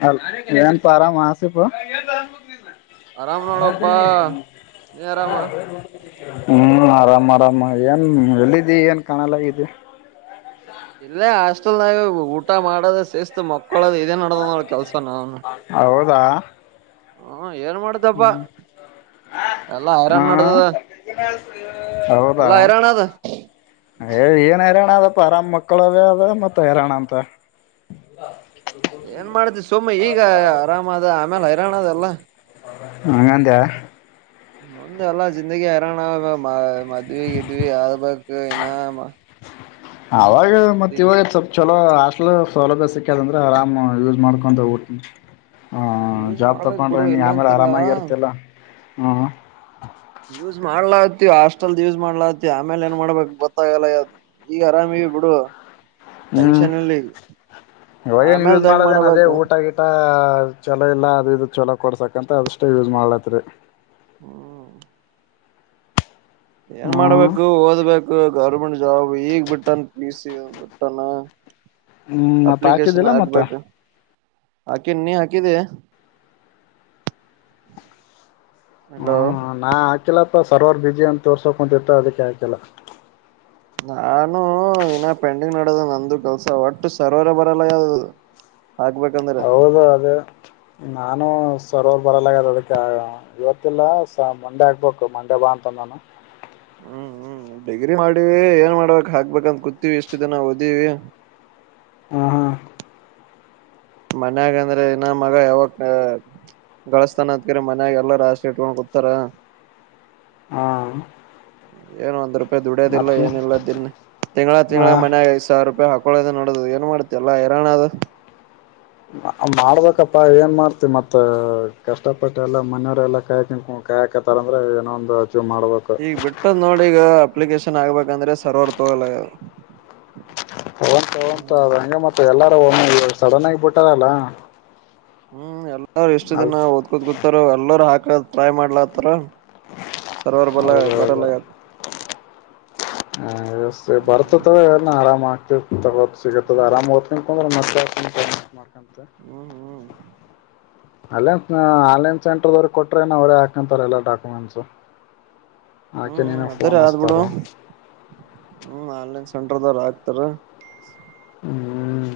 ಹ ನ್ ಆರಾಮ ಮಾಸ ಇಪ್ಪ ಆರಾಮ್ ನೋಡಪ್ಪಾ ನೀ ಆರಾಮ ಹ್ಮ್ ಆರಾಮ ಆರಾಮ, ಏನ್ ಎಲ್ಲಿದ್ದಿ ಏನ್ ಕಾಣಲ್ಲಗಿದ್ದಿ? ಇಲ್ಲೇ ಹಾಷ್ಟಲ್ದಾಗ, ಊಟ ಮಾಡದು ಸ್ಸ್ಸಿಸ್ತು ಹೌದಾ ಹ್ಮ ಏನ್ ಮಾಡ್ತಪ್ಪಾ ಹ್ಮ ಎಲ್ಲಾ ಹಾ ಹೈರಾಣ್ ನಡ್ದದ ಹೌದಾ ಎಲ್ಲಾ ಹೈರಾಣ ಅದ ಏ ಏನ್ ಹರಣ ಅದಪ್ಪ ಮ ಆರಾಮ್ ಮಕ್ಕಳವೇ ಅದ ಮತ್ತ ಹೈರಾಣ ಅಂತ ಏನ್ ಮಾಡ್ದ ಸುಮಮ್ಮ ಈಗ ಆರಾಮ ಅದ ಆಮೇಲೆ ಹೈರಾಣ ಅದಲ್ಲ.. ಅಂಗಂದಿಯಾ? ಮುಂದ್ ಎಲ್ಲಾ ಜಿಂದಗಿ ಹರಾಣಗಮ. ಮದುವ ಇದವಿ ಆರ್ಬಕ ಮ ಸೌಲಭ್ಯ ಸಿಕ್ಕ್ಯದ ಅಂದ್ರೆ ಆರಾಮ್ ಯೂಸ್ ಮಾಡ್ಕೊಂಡ ಊಟ ಹಾ ಯೂಸ್ ಜಾಬ್ ಮಾಡ್ಬೇಕ್ ತಕೊಂಡ್ರೆ ಬಿಡು ನೀ ಆಮೇಲೆ ಇಲ್ಲಂತಿಲ್ಲ ಆರಾಮಾಗಿ ಇರ್ತಿಿಲ್ಲ. ಹ್ಮ ಯೂಸ್ ಮಾಡ್ಲಾ ಹಾಸ್ಟೆಲ್ ಯೂಸ್ ಮಾಡ್ಲಾತಿ ಆಮೇಲೆ ಏನ್ ಮಾಡ್ಬೇಕಕ್ ಗೊತ್ತಾಗಲ್ಲ ಈಗ ಆರಾಮ ಬಿಡು ಹ್ಮ್ ಟೆನ್ಷನ್ ಇಲ್ಲ ಈಗ ಇವಾಗೇನ್ ಯೂಸ್ ಆಮೇಲ್ದ ಹೆಂಗ್ ಮಾಡೋದೇನ ಅದೇ ಮಾಡಬೇಕು ಊಟ ಗಿಟ? ಚಲೋ ಇಲ್ಲ ಅದ ಇ ಚಲೋ ಕೊಡ್ಸಕಂತ ಅದಷ್ಟೇ ಯೂಸ್ ಮಾಡ್ಲತ್ರಿ. ಹ್ಮ ಏನ್ ಹ್ಮ್ ಮಾಡ್ಬೇಕು ಓದ್ಬೇಕು ಗೌರ್ಮೆಂಟ್ ಜಾಬ್ ಈಗ್ ಬಿಟ್ಟನ್ ಪ್ಲೀಸ್ ಕಟ್ಟಣ ಹ್ಮ್ ಮತ್ತ ಹಾಕಿದ್ದಿಲ್ಲ ಮತ್ತ ಹಾಕಿ ನೀ ಹಾಕಿದೆ ಹ್ಮ ನಾ ಆಕಲ [inaudible] ಸರ್ವರ್ ಬಜಿ ಅಂತ ತೋರ್ಸೋಕ್ ಕುಂತಿರ್ತ ಅದಕ್ಕೆ ಆಕಿಲ್ಲ ನಾನು ಇನ್ನ ಪೆಂಡಿಂಗ್ ನಡದ ನಂದು ಕೆಲ್ಸ ಒಟ್ಟು ಸರೋವರ ಬರಲ್ಲ ಯಾವದು ಹೌದ ಅದೇ ನಾನು ಸರವರ್ ಬರಲ್ಲಾಗದ ಅದಕ್ಕೆ ಇವತ್ತಿಲ್ಲ ಸ ಮಂಡೆ ಆಗ್ಬೇಕು ಮಂಡೆ ಬಾ ಅಂತಂದ ನಾನು ಹ್ಮ್ ಹ್ಮ್ ಡಿಗ್ರಿ ಮಾಡವ ಏನ್ ಮಾಡ್ಬೇಕಕ್ ಹಾಕ್ಬೇಕಂತ ಕೂತಿವಿ ಇಷ್ಟು ದಿನ ಓದೀವಿ ಹ ಹಾ ಮನ್ಯಾಗ ಅಂದ್ರೆ ಇನ್ನ ಮಗ ಯಾವಾಗ ಗಳಸ್ತಾನ ಅತ್ಕ್ರ ಮನ್ಯಾಗ ಎಲ್ಲಾರ ಆಸೆ ಇಟ್ಕೊಂಡ್ ಕುೂತಾರ ಹಾ ಏನು ಒಂದ್ ರೂಪಾಯಿ ದುಡ್ಯದಿಲ್ಲ ಮತ್ತ ಏನಿಲ್ಲ ದನ್ ತಿಂಗಗಳ ತಿಂಗಗಳ ಮನ್ಯಾಗ ಐದು ಸಾವಿರ ರೂಪಾಯಿ ಹಾಕ ಳದ ನೋಡೋದು ಏನ್ ಮಾಡ್ತಿ ಎಲ್ಲ ಇರಾಣದು ಮಾಡಬೇಕಪ್ಪಾ ಏನ್ ಮಾಡ್ತಿ ಮತ್ ಕಷ್ಟಪಟ್ಟ ಎಲ್ಲಾ ಮನೆಯವರೆಲ್ಲಾ ಕಾಯ್ [unintelligible] ಕಾಯಾಕತಾರ ಅಂದ್ರೆ ಏನೊ ಒಂದು ಅಚೀವ್ ಮಾಡ್ಬೇಕು ಈಗ ಬಿಟ್ಟದ್ ನೋಡಿ ಈಗ ಅಪ್ಲಿಕೇಶನ್ ಚನ್ನ ಆಗ್ಬೇಕಂದ್ರೆ ಸರ್ವರ್ ತಗೋಲ್ಲ ಯದು ತ ಹಂಗೆ ಮತ್ತೆ ಎಲ್ಲ ಸಡನ್ ಆಗಿಬಿಟ್ಟಾರಲ್ಲ ಹ್ಮ್ ಎಲ್ಲಾ ರು ಎಷ್ಟು ದನ ಓದ್ ಕೂತ್ ಕೂತೋ ಎಲ್ಲರು ಹಾಕ ಟ್ರೈ ಮಾಡ್ಲತ್ತಾರ ಸರ್ವ [unintelligible] ಬರ ಹೌದೌದು ಲದು ಹ ಬರ್ತತವ ಎ ಆರಾಮ [inaudible] ತಗತ್ತು [unintelligible] ಹ್ಮ್ ಆರಾಮ ಹೋಗ್ತೇನ್ ಮ [unintelligible] ಹಂತ ಹ್ಮ್ ಹ್ಮ್ ಹ್ಮ್ ಅಲ್ಲ ಆನ್ಲೈನ್ ಸೆಂಟರ್ದವ್ರ ಕೊಟ್ರೆ ನ ಅವರೇ ಹಾಕಂತಾರೆ ಎಲ್ಲಾ ಡಾಕ್ಯುಮೆಂಟ್ಸು ಆಕೆ ನೀನ ಹ್ಮ್ ಅದರ ಪೋನ್ ಆದ್ ಅತಾರ ಬಿಡು ಹ್ಮ್ ಆನ್ಲೈನ್ ಸೆಂಟರ್ದಾರ ಆಗ್ತಾರ ಹ್ಮ್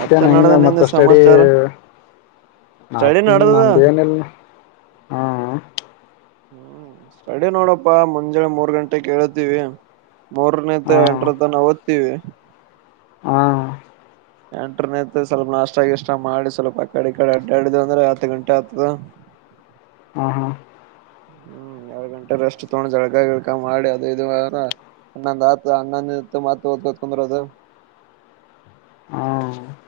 ಮತ್ತೆ ಹೆಂಗ ನಡ್ದ ನಿಂದ ಮತ್ತ ಅಷ್ಟಡಿ ಸಮಾಚಾರ ಸ್ಟಡಿ ನಡ್ದದ ನಂದ ಏನಿಲ್ಲ ಹ್ಮ ಹ್ಮ್ ಸಡೆ ನೋಡಪ್ಪಾ ಮುಂಜಾನೆ ಮೂರ್ ಗಂಟೆ ಕೇಳತೀವಿ ಮೂರನ ಎಂಟ್ರ ತ ನ ತಿವಿ ಹ್ಮ ಎಂಟ್ರನ ಸ್ವಲ್ಪ ನಾಷ್ಟಗ ಇಷ್ಟ ಮಾಡಿ ಸ್ವಲ್ಪ ಆ ಕಡೆ ಕಡೆ ಅಡ್ಡಾಡಿದ ಅಂದ್ರೆ ಹತ್ತು ಗಂಟೆ ಆಗ್ತದ ಹಾ ಹಾ ಹ್ಮ್ ಎರಡ್ ಗಂಟೆ ರೆಸ್ಟ್ ತೊಗೊಂಡು ಜಳ್ಕಾ ಗಿಳ್ಕಾ ಮಾಡಿ ಅದ ಇದು ವಾರ ಹನ್ನೊಂದು ಆತ ಹನ್ನೊಂದುತ್ತು ಮತ್ ಓದ್ಕೊಂತ ಕುಂದರೂದು ಹ್ಮ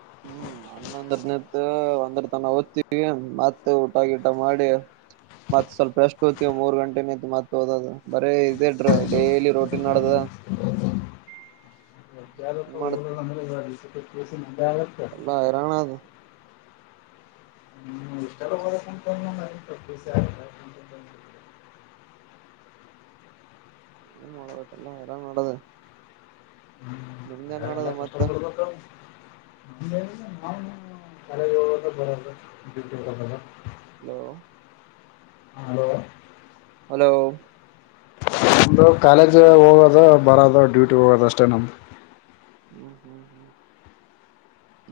ಮ ಒಂದ್ರ ತನ ಓದ್ತಿವಿ ಮತ್ ಊಟಾ ಗಿಟ ಮಾಡಿ ಮತ್ ಸ್ವಲ್ಪ ರೆಸ್ಟ್ ತುಗೊಂತೀವಿ ಮೂರ್ ಗಂಟೆ ನಿಂತ ಮತ್ ಓದದ ಬರೀ ಇದದೆಡ್ರ ಡೈಲಿ ರೋಟಿನ್ ನಡೆದದ ಮಾಡ ಓದಂದ್ರೆ [unintelligible] ಎಲ್ಲಾ ಹೈರಾಣಾದ ಹ್ಮ್ ಇಷ್ಟಲ್ಲ [unintelligible] ಏನ್ ಮಾಡಬೇಕು ಎಲ್ಲಾ ಹೈರಾಣದ ಹ್ಮ್ ಎಲ್ಲ ಮತ್ತ ಕಷ್ಟಪಡಬೇಕ [unintelligible] ಹಲೋ ಹಲೋ ಹಲೋ ನಮ್ಮದು ಕಾಲೇಜ್ ಹೋಗೋದು ಬರದು ಡ್ಯೂಟಿ ಹೋಗೋದ ಅಷ್ಟೇ ನಮ್ದ ಹ್ಮ್ ಹ್ಮ್ ಹ್ಮ್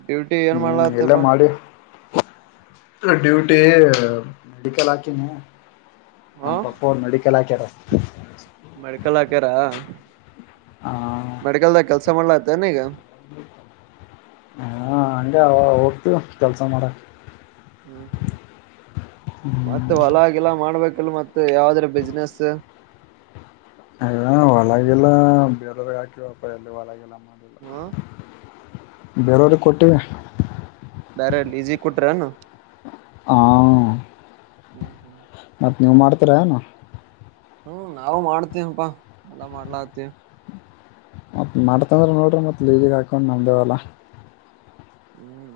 ಡ್ಯೂಟಿ ಏನು ಎಲ್ಲ ಮಾಡಿ ಡ್ಯೂಟಿ ಮೆಡಿಕಲ್ ಹಾಕಿನಿ ನಮ್ಮ್ ಪಪ್ಪ ಅವ್ರ ಮೆಡಿಕಲ್ ಹಾಕ್ಯಾರ [inaudible] ಮೆಡ್ಕಲ್ ಹಾಕ್ಯಾರ ಆ ಮೆಡಿಕಲ್ದ ಕೆಲ್ಸ ಕೆಲಸ ಮಾಡಲಾತಿಯೇನಿಗ ಹಾ ಹಂಗ ಹೋಗ್ತಿವಿ ಕೆಲಸ ಮಾಡಕ್ಕ ಹ್ಮ್ ಹ್ಮ್ ಹ್ಮ್ ಮತ್ತೆ ಹೊಲಗಿಲ ಮಾಡ್ಬೇಕ ಕಿಲ್ಲ ಮತ್ತ ಯಾವ್ದ್ರ ಬಿಸ್ನೆಸ್ ಅ ಹೊಲಗಿಲ ಬೇರವ್ರೀಗೆ ಹಾಕಿವಪ್ಪ ಯಲ್ಲಿ ಹೊಲಗಿಲ ಹಾ ಬೇರವ್ರೀಗ ಕೊಟ್ಟಿವೀ ಬ್ಯಾರೆ ಲೀಸಿಗೆ ಕೊಟ್ಟಿರೇನು ಹಾ ನೀವು ಮಾಡ್ತೀರಾನು ಹ್ಮ ನಾವು ಮಾಡ್ತೇವ್ಪಾ ಎಲ್ಲಾ ಮಾಡ್ಲತಿವಿ ಮತ್ ಮಾಡ್ತಂದ್ರೆ ನೋಡಿರಿ ಮತ್ತ ಲೀಜಿಗೆ ಹಾಕೊಂಡು ನಮ್ದು ಹೊಲ ಹ್ಮ್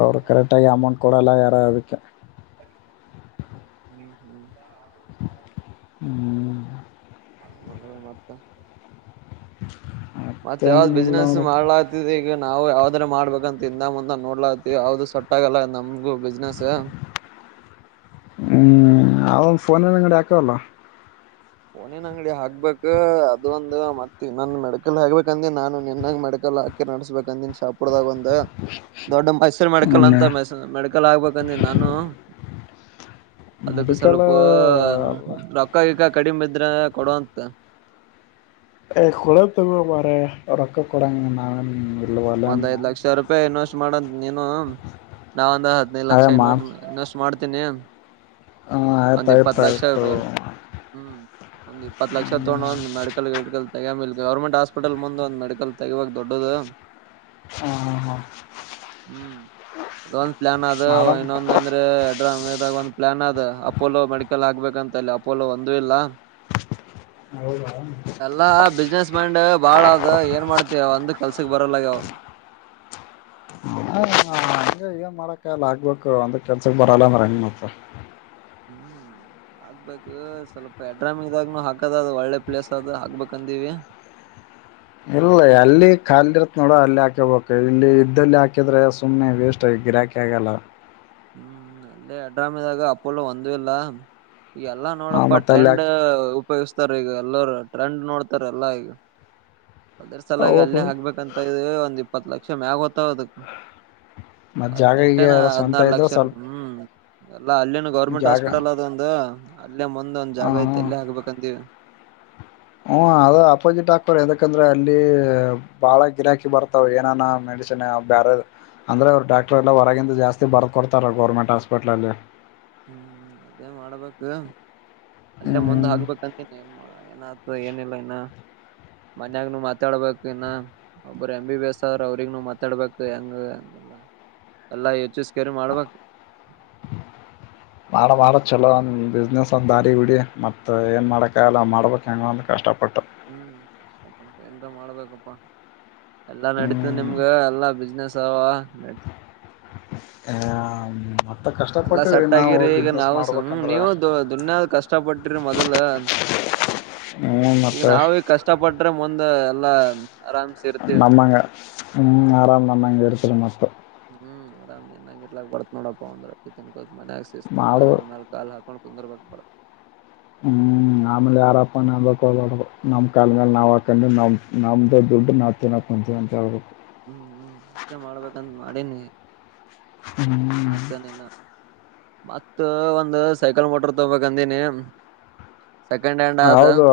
ಅವ್ರು ಕರೆಕ್ಟಾಗಿ ಅಮೌಂಟ್ ಕೊಡಲ್ಲ ಯಾರಾ ಅದಕ್ಕೆ [inaudible] ಹ್ಮ್ ಮಗಳ ಮತ್ತ್ [inaudible] ಮತ್ತ ಯಾವ್ದ್ ಮತ್ತೇನಿಲ್ಲ ಬಿಸ್ನೆಸ್ ನೋಡಪ್ಪ ಮಾಡ್ಲಾತ್ತಿದಿ ಈಗ ನಾವು ಯಾವ್ದ್ರ ಮಾಡ್ಬೇಕಂತ ಇಂದ ಮುಂದ ನೋಡ್ಲತಿವಿ ಅವ್ದ ಸೊಟ್ಟ ಆಗಲ್ಲ ನಮ್ಗು ಬಿಸ್ನೆಸ್ ಹ್ಮ್ ಅವ ಒಂದು ಫೋನ್ಲ್ಲ ಅಂಗಡಿ ಹಾಕವಲ್ಲ ಫೋನೀನ ಅಂಗಡಿ ಹಾಕ್ಬೇಕಕ್ ಅದು ಒಂದು ಮತ್ತೆ ನನ್ ಮೆಡಿಕಲ್ ಹಾಕ್ಬೇಕಂದಿನ್ ನಾನು ನಿನ್ನಾಗ ಮೆಡಿಕಲ್ ಹಾಕಿ ನಡ್ಸ್ಬೇಕಂದಿನ್ ಶಾಪುರದಾಗಂದ ದ್ ದೊಡ್ಡ ಮೈಸೂರು ಮೆಡಿಕಲ್ ಅಂತ ಮ ಮೆಡಿಕಲ್ ಆಗ್ಬೇಕಂದ ನಾನು ಅದಕ್ ಮೆಡಿಕಲ್ ಸ್ವಲ್ಪ ಅಲ್ಲ ರೊಕ್ಕಗಿಕ್ಕ ಮಿದ್ರ ಕೊಡುವಂತ ಏ ಕೊಡ ತಗೋಬಾರಯ್ಯ ರೊಕ್ಕ ಕೊಡಂಗ ನಾವೇನ್ ಇಲ್ವಲ್ಲ ಒಂದ್ ಅಂದ್ನ ಐದು ಲಕ್ಷ ರೂಪಾಯಿ ಇನ್ವೆಸ್ಟ್ ಮಾಡನ್ನ್ ನೀನು ನಾನ ಹದಿನೈದು ಲಕ್ಷ ಅದೇ ಮಾ ಇನನ್ ಇನ್ವೆಸ್ಟ್ ಮಾಡ್ತ್ ಿದ್ದನ [inaudible] ಹಾ ಆಯ್ತು ಒಂದ್ ಇಪ್ಪತ್ ಆಯ್ತು ಲಕ್ಷ ಆಯ್ತು ಹ್ಮ್ ಒಂದ್ ಇಪ್ಪತ್ತು ಲಕ್ಷ ಹ್ಮ್ ತಗೊಂಡ ಒಂದು ಮೆಡಕಲ್ಡ್ಕಲ್ ತಗಾಮೇಲ್ ಗೌರ್ಮೆಂಟ್ ಹಾಸ್ಪಿಟಲ್ ಮುಂದೆಂದಂದು ಮೆಡಿಕಲ್ ತೆಗುವಾಗ ದೊಡ್ಡದು ಹಾ ಹಾ ಹಾ ಹ್ಮ್ ಅದೊಂದ್ ಪ್ಲಾನ್ ಅದು ಮಾಡಮ್ ಇನ್ನೊಂದ ಅಂದ್ರೆ ಎ ಅವಾಗ ಒಂದು ಪ್ಲಯಾನ್ ಅದ ಅಪೋಲೋ ಮೆಡಿಕಲ್ ಆಗ್ಬೇಕಂತಲ್ಲಿ ಅಪೋಲೋ ಒಂದು ಇಲ್ಲ ಹೌದಾ ಹಂಗೆ ಎಲ್ಲಾ ಬಿಸ್ನೆಸ್ ಮೈಂಡ್ ಬಾಳದು ಏನ್ ಮಾಡತ್ತಿ ಒಂದ್ ಕಲ್ಸ ಸ ಬರೋ ಲಗಾವ ಹ ಈ ಈಗ ಮಾಡಕ್ಕಲ್ಲ ಆಗ್ಬೇಕು ಅಂದ ಕೆಲ್ಸಕ್ ಬರಲ್ಲ ಮರಂಗ ಮತ್ರ ಹ್ಮ್ ಆಗ್ಬೇಕು ಸ್ವಲ್ಪ ಎಡ್ರಾಮಿಂದಾಗನು ಹಾಕದ ಅ ಒಳ್ಳೆ ಪ್ಲೇಸ್ ಆದದ ಹಾಬೇಕಂದೀವಿ ಇಲ್ಲ ಅಲ್ಲಿ ಖಾಲಿ ಇರತ್ ನೋಡ ಅಲ್ಲಿ ಹಾಕಬಬೇಕು ಇಲ್ಲಿ ಇದ್ದಲ್ಲಿ ಹಾಕಿದ್ರೆ ಸುಮ್ನೆ ವೇಸ್ಟ್ ಗಿರಾಕಿ ಆಗಲ್ಲ ಹ್ಮ್ ಅಲ್ಲೇ ಅಡ್ರಾಮೆದಾಗ ಅಪ್ಪಲ್ಲ ಒಂದ ಇಲ್ಲ ಎಲ್ಲಾ ಆ ನೋಡಪ್ಪ ಮತ್ತ ಅಲ್ಲಿ ಟ್ರೆಂಡ್ ಹಾಕಿ ಉಪಯೋಗಿಸ್ತಾರ ಈಗ ಎಲ್ಲರು ಟ್ರೆಂಡ್ ನೋಡ್ತಾರ ಎಲ್ಲಾ ಈಗ ಅದ್ರ ಸಲಾಗಿ ಅಲ್ಲೇ ಹೌದು ಹಗ್ಬೇಕಂತ ಇದ ಒಂದ ಇ ಇಪ್ಪತ್ತು ಲಕ್ಷ ಮ್ಯ ಆಗುತ್ತ ಹದಕ್ ಮತ್ ಜಾಗ ಈಗ ಹದ್ನೆಂಟೇನ ಸ್ವಂತ ಹದ್ನಾರು ಇದ್ರೆ ಲಕ್ಷ ಸ್ವಲ್ಪ ಹ್ಮ್ ಎಲ್ಲ ಅಲ್ಲಿನು ಗೌರ್ಮೆಂಟ್ ಜಾಗ ಹಾಸ್ಪಿಟಲ್ ಅದ ಒಂದು ಎಲ್ಲೇ ಮಂದ್ ಒಂದ್ ಹ ಜಾಗ ಐತೆ ಎಲ್ಲೇ ಹಗ್ಬೇಕಂತೀವಿ ಹ್ಮ ಅದ ಅಪೋಸಿಟ್ ಆಕ್ಟರ್ ಯದಕಂದ್ರೆ ಅಲ್ಲಿ ಬಾಳ ಗಿರಾಕಿ ಬರ್ತಾವ ಏನಾನ ಮೆಡಿಸನ್ ಬೇರೆ ಅಂದ್ರೆ ಅವರು ಡಾಕ್ಟರ್ ಎಲ್ಲ ಹೊರಗಂದ ಜಾಸ್ತಿ ಬರ್ದಕ ಕೊಡ್ತಾರ ಗೌರ್ಮೆಂಟ್ ಹಾಸ್ಪಿಟ್ಲಲ್ಲಿ ಹ್ಮ್ ಅದೇ ಮಾಡಬೇಕು ಅಲ್ಲೇ ಮುಂದ್ ಹ್ಮ್ ಹಗ್ಬೇಕಂತನಿ ಏನ್ ಮಾಡ ಏನ ಆತು ಏನಿಲ್ಲ ಇನ್ನ ಮನ್ಯಾಗನುೂ ಮಾತಾಡ್ಬೇಕು ಇನ್ನ ಒಬ್ಬರು ಎಮ ಬಿ ಬಿ ಎಸ್ ಅವ್ರರು ಅವ್ರಿಗ್ನು ಮಾತಾಡ್ಬೇಕ ಹೆಂಗಂಗಿಲ್ಲ ಎಲ್ಲಾ ಯಚ್ಸ ಕೇರ್ ಮಾಡ್ಬೇಕ ಬಾಳ ಬಾಳ ಚಲೋ ಬಿಸ್ನೆಸ್ ಅಂದ ದಾರಿ ಬಿಡಿ ಮತ್ ಏನ್ ಮಾಡಕಲ್ಲ ಮಾಡ್ಬೇಕಕ್ ಹೆಂಗಂದ ಕಷ್ಟ ಪ ಹ್ಮ್ ಕಪ ಉಂಟ [inaudible] ಮಾಡ್ಬೇಕಪ್ಪ ಎಲ್ಲಾ ನಡತದ ಹ್ಮ್ ನಿಮ್ಗ ಎಲ್ಲಾ ಬಿಸ್ನೆಸ್ ಸ ನ [inaudible] ಹಾ ಎಲ್ಲಾ ಸೆಟ್ ಆಗಿರಿ ಈಗ ನಾವು ಮಾಡ್ಬೇಕಂದ್ರೆ ನೀವು ದ ದುನ್ಯಾದ ಕಷ್ಟಪಟ್ಟಿರಿ ಮೊದಲ್ ಹ್ಮ ಈಗ ಮತ್ತೆ ನಾವ ಈಗ ಕಷ್ಟಪಟ್ರೆ ಮೊ ದ ಎಲ್ಲಾ ಆರಾಮ್ಸ ಇರ್ತಿವಿ ನಮ್ಮಂಗ ಹ್ಮ್ ಆರಾಮ್ ನಮ್ಮಂಗ ಇರ್ತೀರ ಮತ್ತ್ ಹ್ಮ್ ಆರಾಮ್ ನಿನ್ನಂಗ್ ಇರ್ಲಕ್ ಬಡತ ನೋಡಪ್ಪಾ ಒಂದು ರೊಟ್ಟಿ ತಿನ್ಬೇಕ್ ಮನ್ಯಾಗ ಶಿಸ್ತು ಮಾಡು ಕಾಲಿನ್ ಮೇಲ್ ಕಾಲ್ ಹಾಕೊಂಡು [unintelligible] ಹ್ಮ್ ಆಮೇಲೆ ಯಾರಪ್ಪ ನ ಅನ್ ನಮ್ ಕಾಲ ಮೇ ನಾವ್ ಹಾಕೊಂಡ ನಮ್ ನಮ್ದ ದುಡ್ಡು ನಾವ್ ತಿನ್ನಕ್ಂತೀವಿ ಅಂತಳ್ಬೇಕ ಹ್ಮ್ ಹ್ಮ್ ಅಷ್ಟೇ ಮಾಡ್ಬೇಕಂತ ಮಾಡಿನಿ ನ ಹ್ಮ್ ಅದಾದಿನ ಮತ್ತ ಒಂದು ಸೈಕಲ್ ಮೋಟರ್ ತೊಗಬೇಕಂದೀನಿ ಸೆಕೆಂಡ್ ಹ್ಯಾಂಡ್ ಆದ ಹೌದು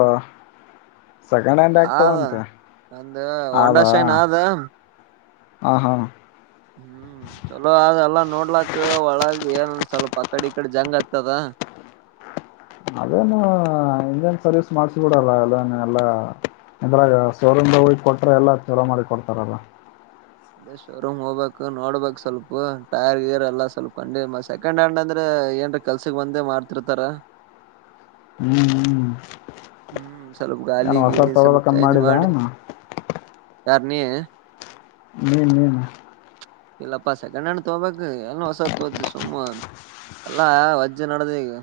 ಸೆಕೆಂಡ್ ಹ್ಯಾಂಡ್ ಯಾಕ್ ಆದ ತಗೊಂತಿ ಒಂದು ಹೊಂಡಾ ಅದಾ ಶೈನ್ ಆದ ಹ ಹಾ ಹ್ಮ್ ಚಲೋ ಅಲ್ಲ ನೋಡ್ಲಾಕ್ ಒಳಗ ಏನಂದ ಸ್ವಲ್ಪ ಅ ಕಡೆ ಈ ಕಡೆ ಜಂಗ್ ಆಗ್ತದ ಅದೇನು ಇಂಜನ್ ಸರ್ವಿಸ್ ಮಾಡ್ಸಬಿಡಲ್ಲ ಅದೇನ್ ಎಲ್ಲಾ ಇದ್ರಾಗ ಶೋ ರೂಮ್ ದಾಗ ಕೊಟ್ರ ಎಲ್ಲ ಚಲೋ ಮಾಡಿ ಕೊಡ್ತಾರಲ್ಲ ಅ ಶೋರೂಮ್ ಹೋಗ್ಬೇಕಕ್ ನೋಡ್ಬೇಕಕ್ ಸ್ವಲ್ಪ ಟೈರ್ ಗೀರ್ ಎಲ್ಲಾ ಸ್ವಲ್ಪ ಕಿ ಸೆಕೆಂಡ್ ಹ್ಯಾಂಡ್ ಅಂದ್ರೆ ಏನ್ರ ಕೆಲ್ಸಕ್ ಬಂದೇ ಮಾಡ್ತಿರ್ತಾರ ಹ್ಮ್ ಹ್ಮ್ ಹ್ಮ್ ಸ್ವಲ್ಪ ಗಾಲಿ ಏನ್ ಹೊಸಾದ್ ಗೀಲಿ ಸ್ವಲ್ಪ ತಗೋಬೇಕಂತ ಚೇಂಜ್ ಮಾಡಿದ್ಯಾ ಮಾಡಿ ಏನು ಯಾರ ನೀ [unintelligible] ಇಲ್ಲಪ್ಪಾ ಸೆಕೆಂಡ್ ಹ್ಯಾಂಡ್ ತಗಬೇಕು ಎನ್ ಹೊಸದ ತೋತಿ ಸುಮ್ಮು ಎಲ್ಲಾ ವಜ್ಜೆ ನಡ್ದ ಈಗ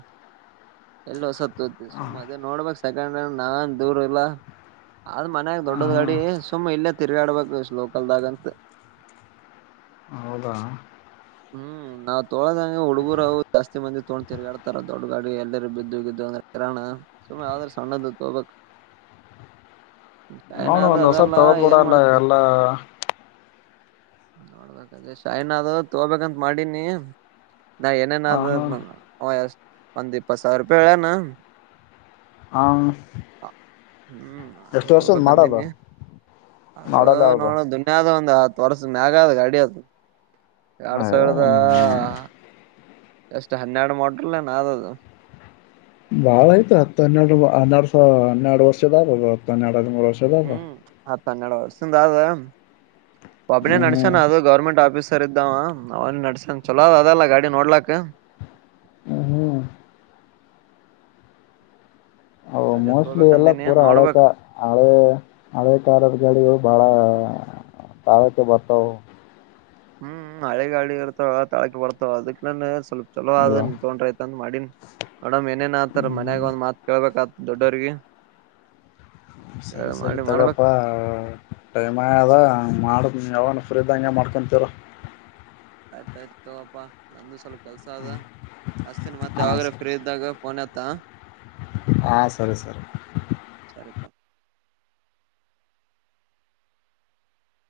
ಎಲ್ಲ ಹೊಸತ್ತುತಿ ಸುಮ್ ಅದೇ ನೋಡ್ಬೇಕಕ್ ಸೆಕೆಂಡ್ ಹಂಡ್ ನಾನ್ ದೂರ ಇಲ್ಲ ಆದ್ ಮನ್ಯಾಗ ದೊಡ್ಡದ್ ಹ್ಮ್ ಗಾಡಿ ಸುಮಮ್ಮ್ ಇಲ್ಲೇ ತಿರ್ಗಾಡ್ಬೇಕು್ಲೋಕಲ್ದಾಗಂತ ಹೌದಾ ಹ್ಮ್ ನಾವ್ ತೊಳದ ಹೆಂಗ ಹುಡುಗುರುವು ಜಾಸ್ತಿ ಮಂದಿ ತೊಗೊಂಡ ತಿರ್ಗಾಡ್ತಾರ ದೊಡ್ಡ ಗಾಡ ಎಲ್ಲರೂ ಬಿದ್ದು ಗಿದ್ದು ಅಂದ್ರೆ ಕರೋಣ ಸುಮ್ಮ್ ಆದ್ರ ಸಣ್ಣದ ತೋಬೇಕಕ್ ನೋಡು ಒಂದ್ ಹೊಸದು ತೊಗೋದ್ಬಿಡೋದು ಎಲ್ಲ ನೋಡ್ಬೇಕದೇ ಶೈನ್ ಅದು ತಗೋಬೇಕಂತ ಮಾಡೀನಿ ನಾ ಹ ಏನೇನಾದ್ ಹಾ [unintelligible] ಒಂದು ಇಪ್ಪತ್ತ್ ಸಾವಿರ ರೂಪಾಯಿ ಹೇಳೇನ ಆ ಹ್ಮ್ ಅದೇ ತಗೊಬೇಕ ಅಂದಿನಿ ಅದು ಮಾಡಲ್ಲ ಯಾವ್ದು ನೋಡ ದುಂಡ್ಯಾದ ಒಂದು ಪರ್ಸ್ ಮ್ಯಾಗ ಅದು ಗಾಡಿ ಅದು ಎರಡ್ ಸಾವಿರದ ಎಷ್ಟು ಹನ್ನೆರಡು ಮೋಟರ್ನ್ ಅದು ಬಾಳ ಆಯ್ತು ಹತ್ತ್ ಹನ್ನೆರಡು ಹನ್ನೆರಡು ಸಾವ್ ಹನ್ನೆರಡು ವರ್ಷದ ಆಗದು ಹತ್ತು ಹನ್ನೆರಡು [unintelligible] ಹ್ಮ್ ಹತ್ ಹನ್ನೆರಡು ವರ್ಷದ ಆದ ಒಬ್ಬನೇ ಹ್ಮ್ ನಡಸ್ಯನ ಅದು ಗೌರ್ಮೆಂಟ್ ಆಫೀಸರ್ ಇದ್ದಾವ ಅವನ್ ನಡಸನ್ ಚಲೋ ಅದ್ ಅದಲ್ಲ ಗಾಡಿ ನೋಡ್ಲಕ್ ಹ್ಮ್ ಹ್ಮ್ ಹ್ಮ್ ಅವು ಅದೇ ಮೋಸ್ಟ್ಲಿ ಎಲ್ಲ ತೋಬೇಕಂದಿನಿ ಪೂರ ಹಳೆ ನೋಡ್ಬೇಕ ಕ ಹಳೆ ಹಳೆ ಕಾಲದ್ ಗಾಡಿ ಬಾಳ ತಳೋಕೆ ಬತಾವ ಹ್ಮ್ ಹಳೆ ಗಾಳಿ ಇರ್ತಾವ ತಾಳಕ್ಕೆ ಬರ್ತಾವ ಅದಕ್ಕ ನಾನ ಸ್ವಲ್ಪ ಚಲೋ ಇವ ಅದನ್ ತಗೊಂಡ್ರ ಆಯ್ತ್ ಅಂದ್ ಮಾಡಿನ್ ನೋಡಮ್ ಏನೇನ್ ಆತ ಹ್ಮ್ ಮನ್ಯಾಗ ಒಂದ ಮಾತ್ ಕೇಳ್ಬೇಕಾತ್ ದೊಡ್ಡೋರಿಗೆ ಸರಿ ಸರಿ ತಗಪ್ಪಾ ಟೈಮ್ ಆಗದ ಮಾಡು ಯಾವನು ಫ್ರೀದಂಗೆ ಮಾಡ್ಕೊಂತಿರು ಆಯ್ತಾಯ್ತು ತಗೊಪಾ ನಂದು ಸ್ವಲ್ಪ ಕೆಲ್ಸ ಅದ ಹಚ್ಚ್ತೀನ್ ಮತ್ತ್ ಯಾವಾಗರ ಫ್ರೀ ಇದ್ದಾಗ ಫೋನ್ ಎತ್ತ ಹಾ ಸರಿ ಸರಿ ಸರಿತ